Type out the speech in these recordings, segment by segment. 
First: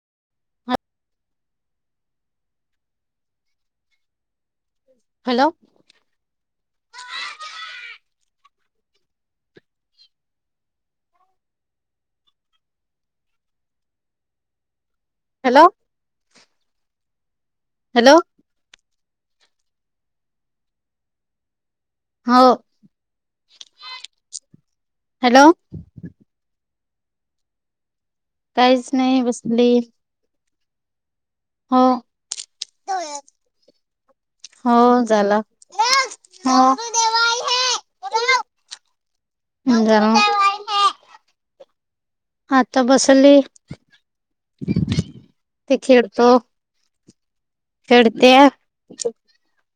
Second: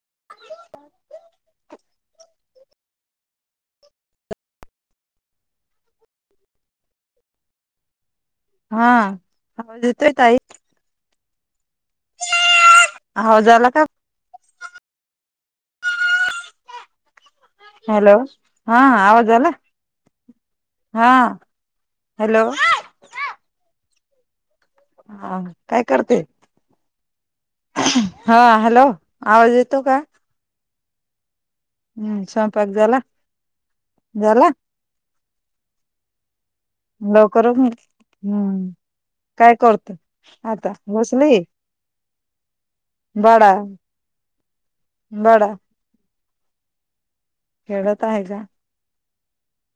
[unintelligible] Hello! आवाज येतोय ताई? आवाज आला का? हॅलो! हॅलो हा आवाज आला हा- हो हॅलो! हा हॅलो काय करते? हा हॅलो! काहीच नाही बसली हो हम्म स्वयंपाक झाला झाला. हो झाला हो लवकर हम्म काय करतो झाला. आता बसली. आता बसली बाळा बाळा ते खेळतो खेळत आहे का खेळत्या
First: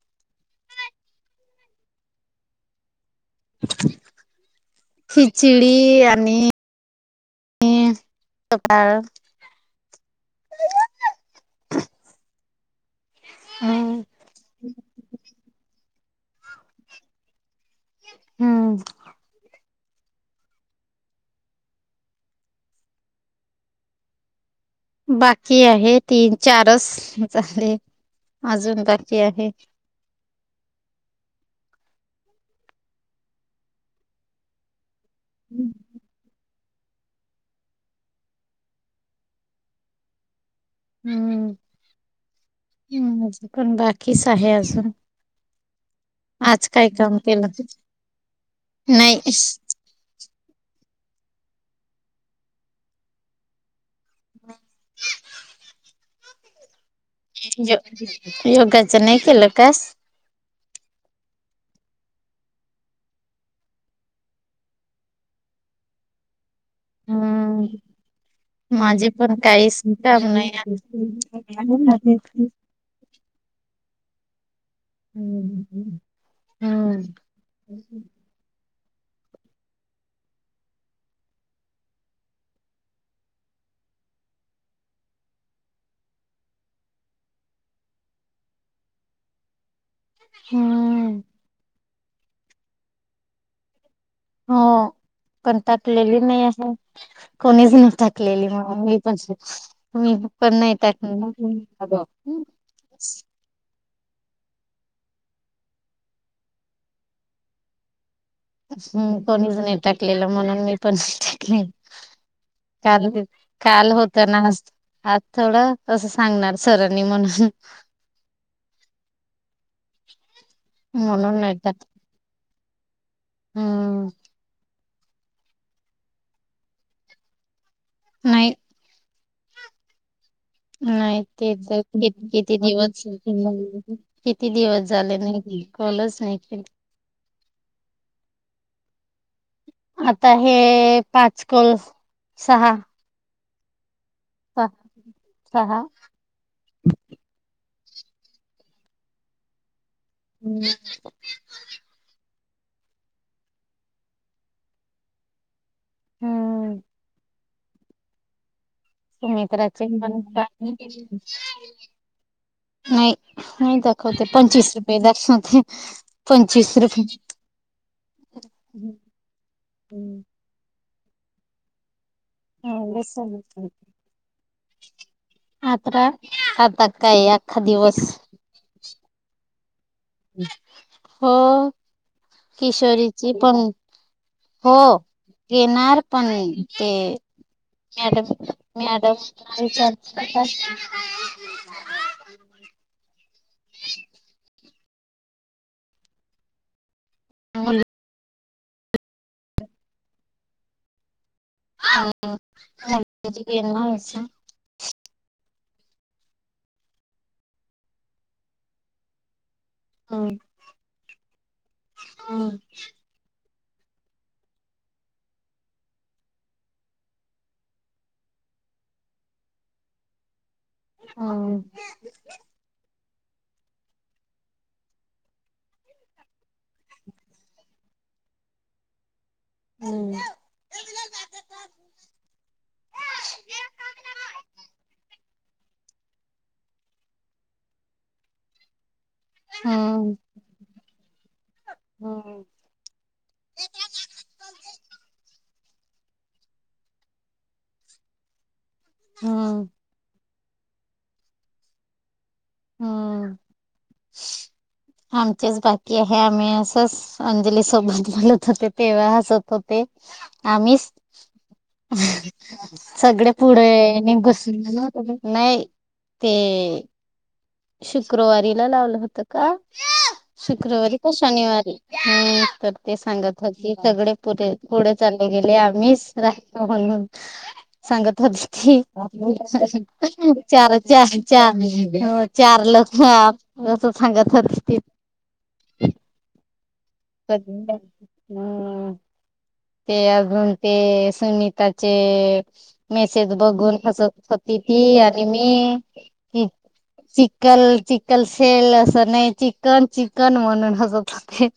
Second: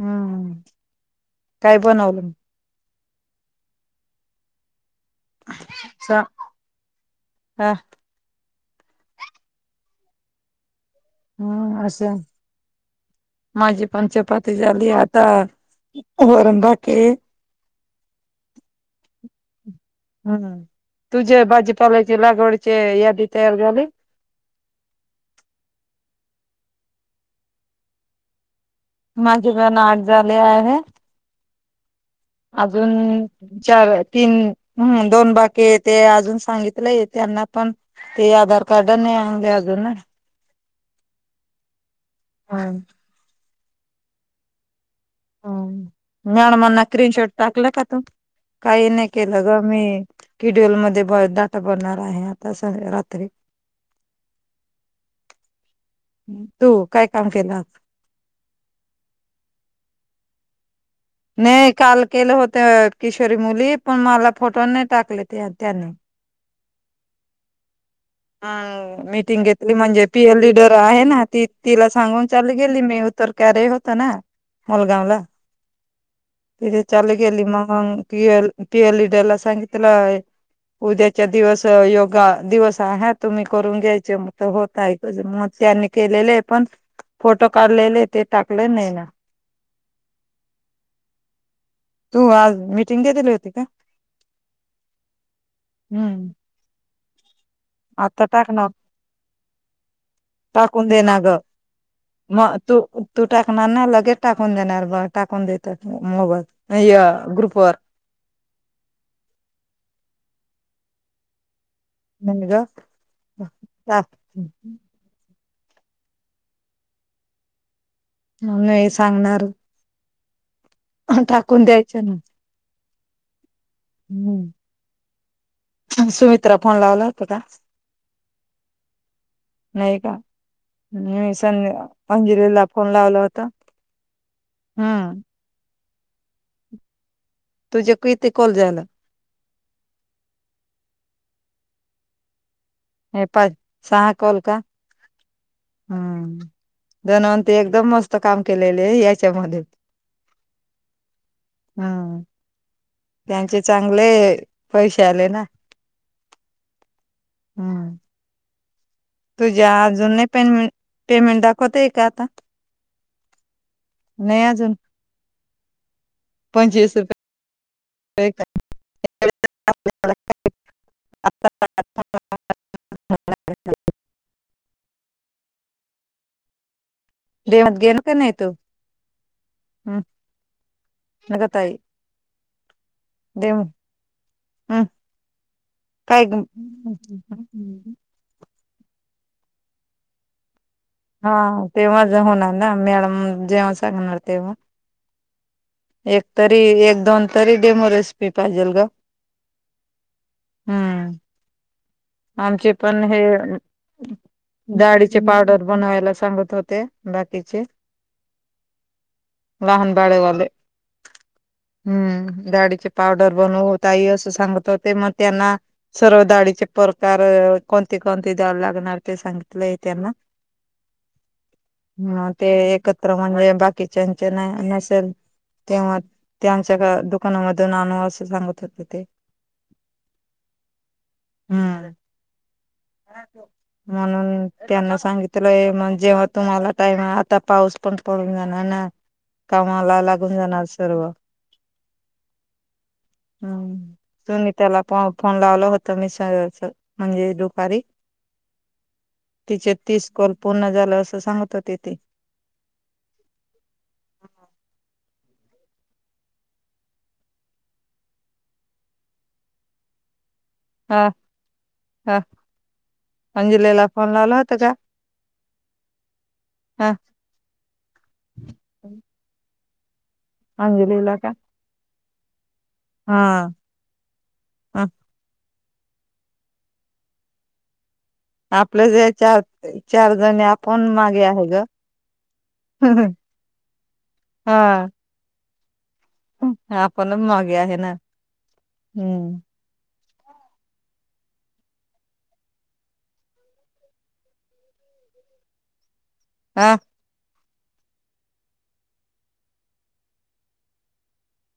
हम्म. काय बनवलं म- [unintelligible] खिचडी हा आणि- डाळ हम्म असं माझी चपाती झाली आता. वरण बाकी आहे. हम्म. हम्म तुझ्या भाजीपालाची लागवडची यादी तयार झाली. बाकी आहे तीन चारच झाले? अजून बाकी माझे आहे. पण आठ झाले आहे अजून चार तीन दोन हम्म बाकी ते अजून सांगित- त्यांना पण ते आधार कार्ड नाही आणले अजून. हम्म पण बाकीच आहे अजून? आज मॅडमना काय स्क्रीन काम शॉट केलं टाकला का तू? काही नाही केलं गं मी कीडल मध्ये परत दाटा भरणार आहे आता रात्री. [unintelligible] तु. य योगाचा नाही केला क्लास. नाही काल केलं होत किशोरी मुली पण मला फोटो नाही टाकले त्यांनी. हम्म हा माझे पण मीटिंग घेतली काहीच म्हणजे काम पीयल नाही. लीडर आहे ना ती तिला सांगून चालू केली मी. तर काय रे हो! ना मलगाव ला- हम्म. त्या लिडरला सांगितलं उद्याच्या दिवस योगा दिवस- हा तुम्ही करून घ्यायचे मग होत आहे मग त्यांनी केलेले आहे पण. फोटो काढलेले ते टाकले नाही ना? हम्म तू आज मिटिंग घेतलेली होती का? हो पण ताकलेली हम्म नाही आहे कोणी. आता टाकलेली टाकणार मग मी पण मी पण नाही टाकून देणार ग टाकणार? मग तू तू टाक ना लग टाकून देणार ब टाकून देतात मोगत ग्रुप वर हम् कोणीच नाही टाकलेलं म्हणून मी पण नाही टाकले नाही ग काल काल होत ना आज नाही आज थोडं असं सांगणार सरांनी म्हणून नाही सांगणार ह म्हणून नाही टाकून टाकलं. द्यायच ना हम्म हम्म सुमित्रा फोन लावला होत का नाही नाही का नाही मी ते तर संध्या किती किती अंजलीला फोन दिवस लावला होता किती दिवस झाले हम्म नाही कोणाच नाही तुझ्याक इथे कॉल झाला आता हे पाच कॉल सहा हा सहा कॉल का सहा सहा. [inaudible] एकदम मस्त काम केलेले याच्यामध्ये हम्म हम्म त्यांचे चांगले पैसे आले ना हम्म हम्म तुझ्या सुमित्राचे अजून पण का- नाही पेमेंट दाखवते आहे का आता नाही नाही दाखवते नाही पंचवीस अजून रुपये दाखवत आहे पंचवीस रुप [unintelligible] हा बस आता काय अख्खा डेमात गेला दिवस का नाही तू हम्म हो नका ताई किशोरीची पण डेम हो येेणार काय पण ते मॅडम मॅडम विचार हा तेव्हा होणार ना मॅडम जेव्हा सांगणार तेव्हा एक तरी एक दोन तरी डेमोर पाहिजेल ग हम्म आमचे पण हे डाळी चे पावडर बनवायला सांगत होते बाकीचे लहान बाळेवाले हम्म डाळीचं पावडर ई अस सांगत होते मग त्यांना सर्व डाळीचे प्रकार कोणते कोण द्याव लागणार ते सांगितल त्यांना हा मग ते म्हणजे बाकीच्याचे नाही नसेल तेव्हा त्यां आमच्या दुकानामधून आणू असं सांगत होते ते हम्म हम्म म्हणून त्यांना सांगितलं जेव्हा तुम्हाला टाइम आता पाऊस पण पडून जाणार ना कामाला ला [unintelligible] लावलं होत मी स म्हणजे दुपारी तिचे तीस कॉल पूर्ण झालं असं सांगत होते ती हम्म आमचेच बाकी आहे आम्ही असच अंजली सोबत बोलत होते तेव्हा हसत होते आमि हा हा सगळे अंजलीला फोन पुढे लावला होता बसून का नाही ते हा शुक्रवारीला लावलं होत का शुक्रवारी का शनिवारी हम्म, तर ते सांगत हा होती सगळे पुरे पुढे चालले गेले. मीस राहतो म्हणून. सांगत होती ती आपल्या चार चार जणी चार, आपण चार, मागे आहे चार ग चार लक अस सांगत होती ती.. हा आपणच कध मागे आहे ना हम्म,, हम्म ते अजून ते सुनीताचे मेसेज बघून हसत होती ती.. ती आणि मी. हा चिकल चिकल शेल असं नाही चिकन चिकन म्हणून हसत होती..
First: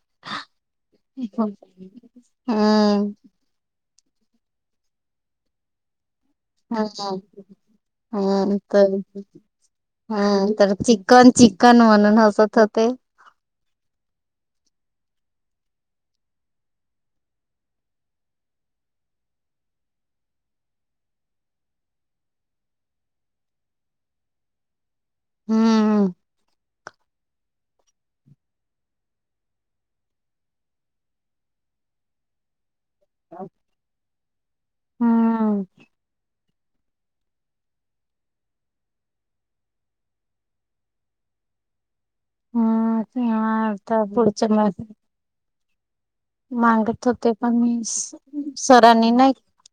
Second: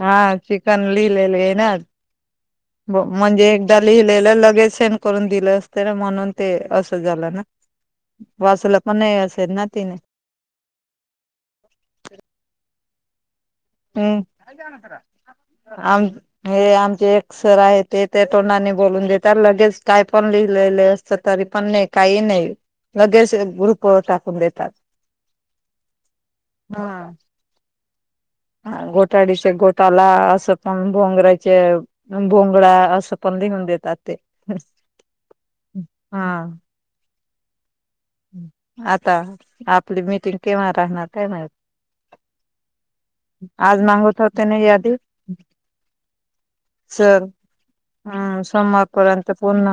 हा चिकन लिहिलेले आहे ना,, हम्म म्हणजे एकदा. लिहिले लगेच सेंड करून दिलं असत ना म्हणून.. ते हा असं हा झालं ना हा वाचलं पण कर. नाही असेल ना तिने हा तर चिकन चिकन म्हणून हसत होते. हम्.. आम हे आमचे एक सर आहे ते त्या तोंडानी बोलून देतात लगेच काय पण लि.. लेले असतं तरी पण नाही, काय नाही लगेच ग्रुपवर टाकून देतात. हम्म हम्.. ह घोटाडीच्या गोटाला असं पण भोंगरा्याचे भोंगरा.. सपने हते त ते हम्म हा.. आता,, आपली मिटिंग केव्हा राहणार काय माहित.. हा तेव्हा आज ना आता होत होते पुढच्या नाही म याआधी.. मागत चल होते पण मी हम्,, सरांनी सोमवारपर्यंत नाही पूर्ण.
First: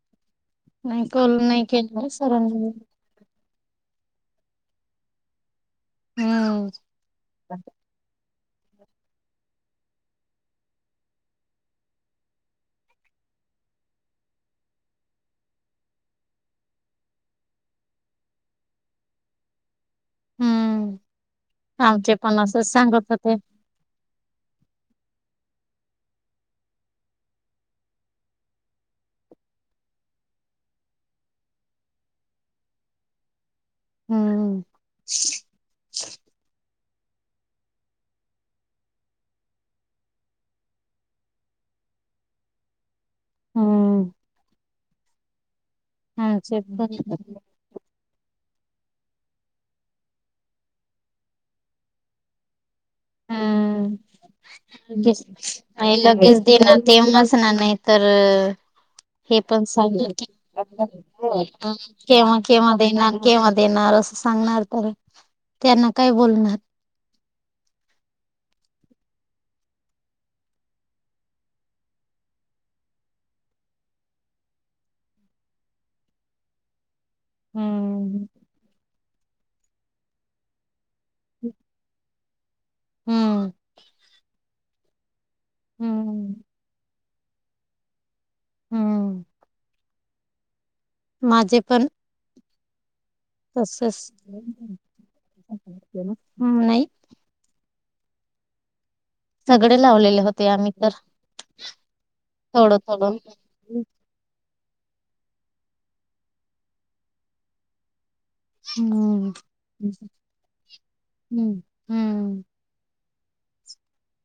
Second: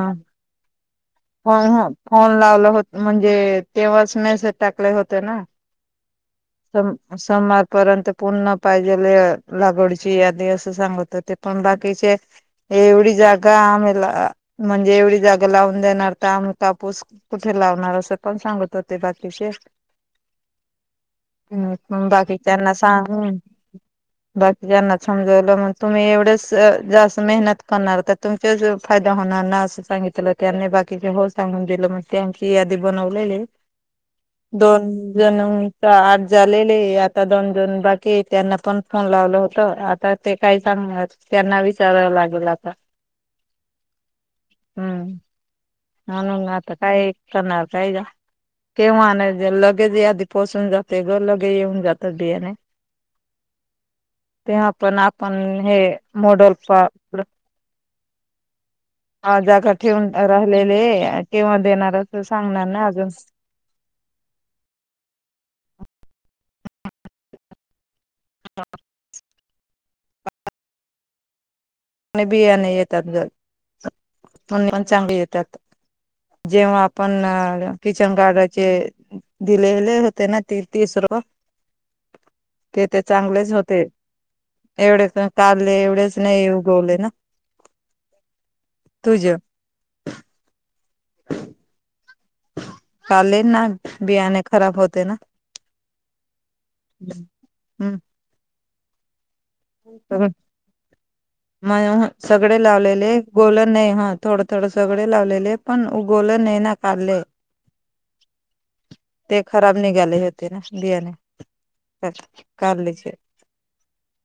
नाही कॉल हो नाही ह केलं फोन लावला सरांनी होतं.. म्हणजे तेव्हाच मेसेज टाकले होते ना.. हम्म सो सोमवार पर्यंत. रन पाहिजे लागवडची यादी असं सांगत होते पण बाकीचे एवढी. जागा आमेला म्हणजे एवढी जागा लावून देणार तर आम कापूस कुठं. ठे लावणार असं पण सांगत होते बाकीचे. हम्म हम् आमचे बाकी पण असंच त्यांना सांग. सांगत होते बाकी जना समजवलं मग तुम्ही एवढेच जास्त मेहनत करणार तर तुमच्याच फायदाे. होनाना असं सांगितलं त्यांनी बाकीचे हो सांगून दिलं मग त्यांख यादी बनवलेले.. हम्म दोन जण तर आठ झालेले.. आता दोन दोन बाकी त्यांना पण फोन लावलं होत आता ते काही सांगणार त्यांना विचारा... लागेल आता.. हम्म... हम्म म्ह ना आमचे आता पण काय करणार काय का.. केव्हाे लगेच यादी पोचून जाते ग लगे येऊन जातात बियाणे. [inaudible] आपण हे ले लगेच मॉडल देणार तेमच ना नाही तरर. ‌ हा हे पण जागा सांग.. ठेवून राहिलेले केव्हा देणार असं केव्हा सांगणार केव्हा ना दे अजून येणार केव्हा दे येणार असं सांगणार तरी... त्यांना काय बोलणार.. हा.. [unintelligible] बियाणे येतात ग पण म चांगले येतात.. जेव्हा आपण किचन हम्म गागचे दिलेले होते ना ती तीस रुप ते ते हम्म चांगलेच होते एवढे काढले एवढेच हम्म नाही ओ न हम्म तुज माझे पण काले ना तसच बियाणे खराब होते ना हम्म, नाही हम्म. सगडे लावलेले होते आम्ही तर म सगळे थोडं लावलेले थोडं गोल नाही ह थो ड सगडे लावलेले पण उगवलं नायी ना कारले हम्म ते खराब निघाले होते ना बियाणे हम्म हम्म कारल्याचे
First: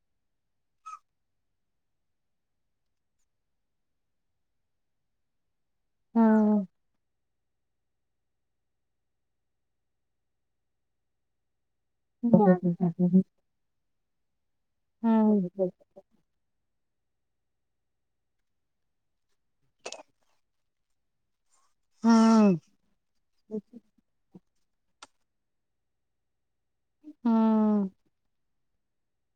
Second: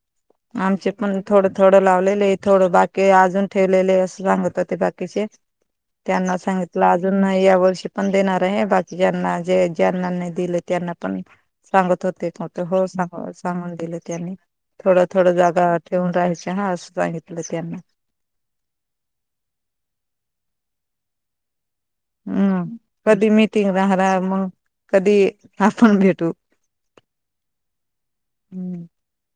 [inaudible] आमचे पण थोडं थोडं लावलेले थोडं बाकीय अजून ठेवलेले आहे अस होते बाकीचे हा त्यांना सांगितलं अजून नायी या वर्षी पण देणारय बाकी ज्यांना जे ज्यांना जे दिलं त्यांना पण सांगत होते का ते? हो हम्म सांग सांगून गेलं त्यांनी थोडं थोडं जागा ठेवून राहाच्या हा असं सांगितलं त्यांनी हम्म कधी मिटिंग रा रहा मग कधी आपण भेटू हम्म. [unintelligible]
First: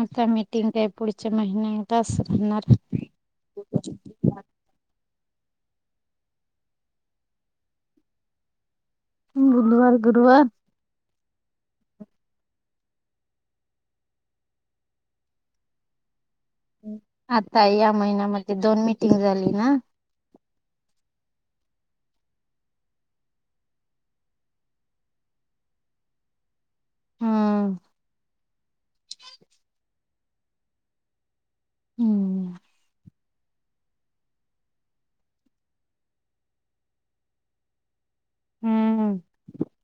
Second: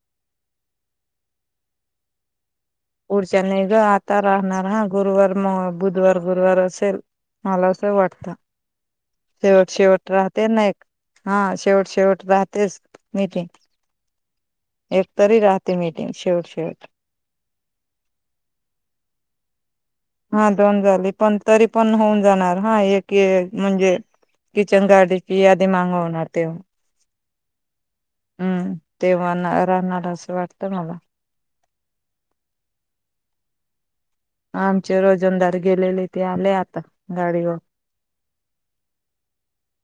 आता मीटिंग काय पुढच्या महिन्यातच होणार. पुढच्या नाही ग आता राहणार हा गुरुवार म बुधवार गुरुवार असेल मला असं वाटतं. शेवट बुधवार शेवट गुरुवार राहते नेक हा शेवट शेवट राहतेच मीटिंग एकतरी राहते मीटिंग शेवट शेवट आता या महिन्यामध्ये दोन मिटिंग झाली ना. हा दोन झाली पण तरी पण होऊन जाणार हा एक ये म्हणजे किचन गार्डची यादी मागावंणार तेव हम्म. हम्म तेव्हा ना राहणार असं वाटतं मला हम्म. आमचे रोजंदार गेलेले ते आले आता गाडीवर हम्म.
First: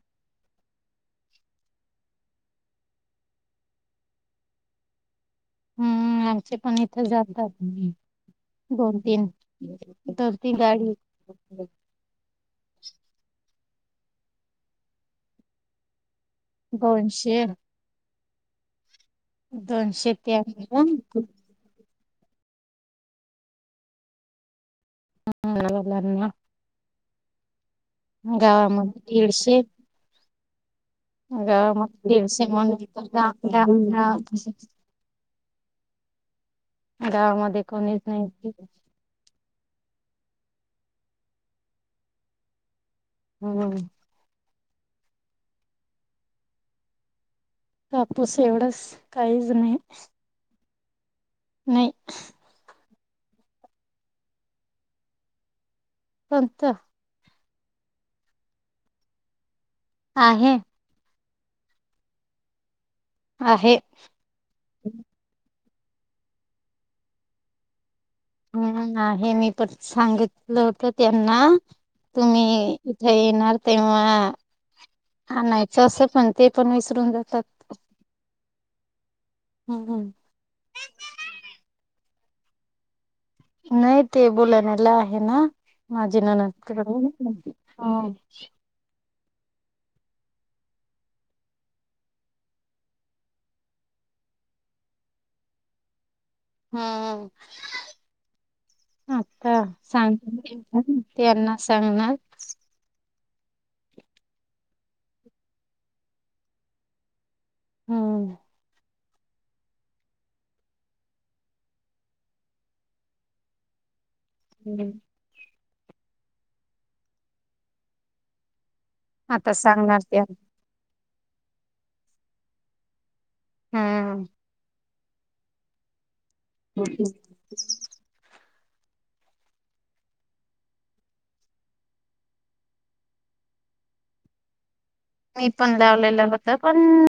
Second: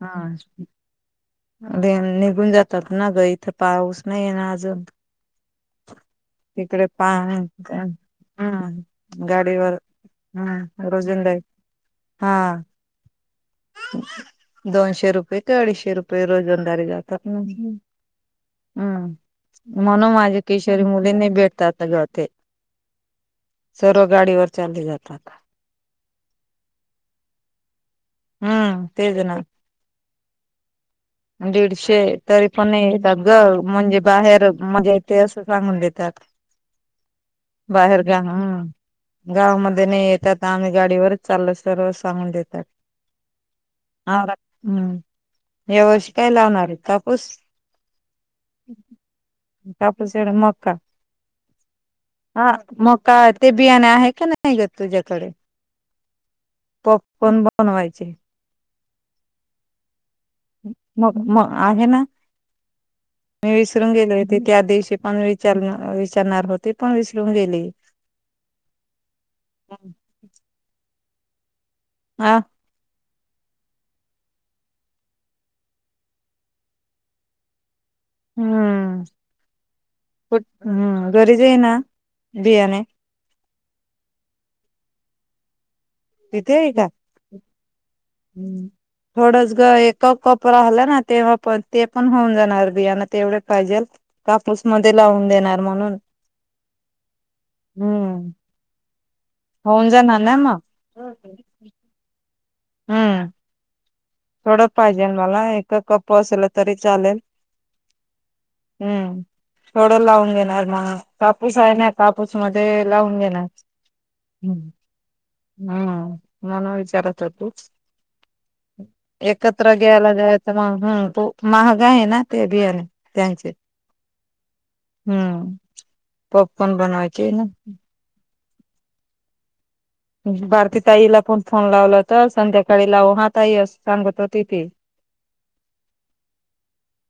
हा. नि निघून जातात ना ग इथं पाऊस नाही ना अजून हम्म आमचे पण तिकडे इथे पा जातात. दोन हम्म तीन गाडीवर दोन तीन हम्म गाडी रोजंदारी हा. दोनशे रुपये ते अडीचशे रुपये रोजंदारी जातात. दोनशे हम्म दोनशे म्हणून ते माझ्या केशरी मुली [unintelligible] भेटतात आता ग सर्व गाडीवर चाल्ली जातात. मुलांना गावा म हम्म तेच ना दीडशे दीडशे गावामध्ये तरी दीडशे पण येतात ग म्हणून म्हणजे बाहेर म्हणजे ते असं सांगून देतात गावामध्ये कोणीच बाहेर गा नाही ह गावामध्ये तेनी येतात आम्ही गाडीवरच चाल सर्व सांगून देतात. हम्म. हम्म यावर्षी काय लावणारये? कापूस. कापूस एवढंच काहीच नाही कापूस एवढ मका नाही हा मग का ते बियाणे आहे का नाही ग तुझ्याकडे कोणत पप पण बनवायचे आहे मग मग आहे ना मी आहे विसरून गेलो होते त्या दिवशी पण विचारण विचारणार होती पण विसरून गेली हम् आहे मी पण सांगितलं होत त्यांना हा तुम्ही येणार तेव्हा आणायचं असं पण ते पण विसरून जातात हम्म हम्म कठ हम्म घरी जईना बियाणे नय ते बोलाण्याला आहे ना माझी ननंद तिथे आहे कड का हम्म थोडच ग एकच कोपरा हल्ला ना तेव्हा पण ते पण होऊन जाणार बियाण तेवढे पाहिजेल कापूसमध्ये लावून देणार म्हणून हम्म हम्म आता होऊन सांग जाणार ना मग त्यांना सांगणार हम्म थोडं पाहिजेल मला एक कप असलं तरी चालेल हम्म हम्म थोडं लावून घेणार मग कापूस आहे ना कापूस मध्ये लावून घेणार हम्म हम्म मला विचारतो तूच आता एकत्र सांगणार घ्यायला त्या जायचं मग हम तो महाग आहे ना ते बियर त्यांचे हम्म हम्म पॉपकॉर्न बनवायचे आहे ना भारती ताईला पण फोन लावला तर संध्याकाळी लाव हा ताई अस सांगत होती ती मी पण लावलेलं होत पण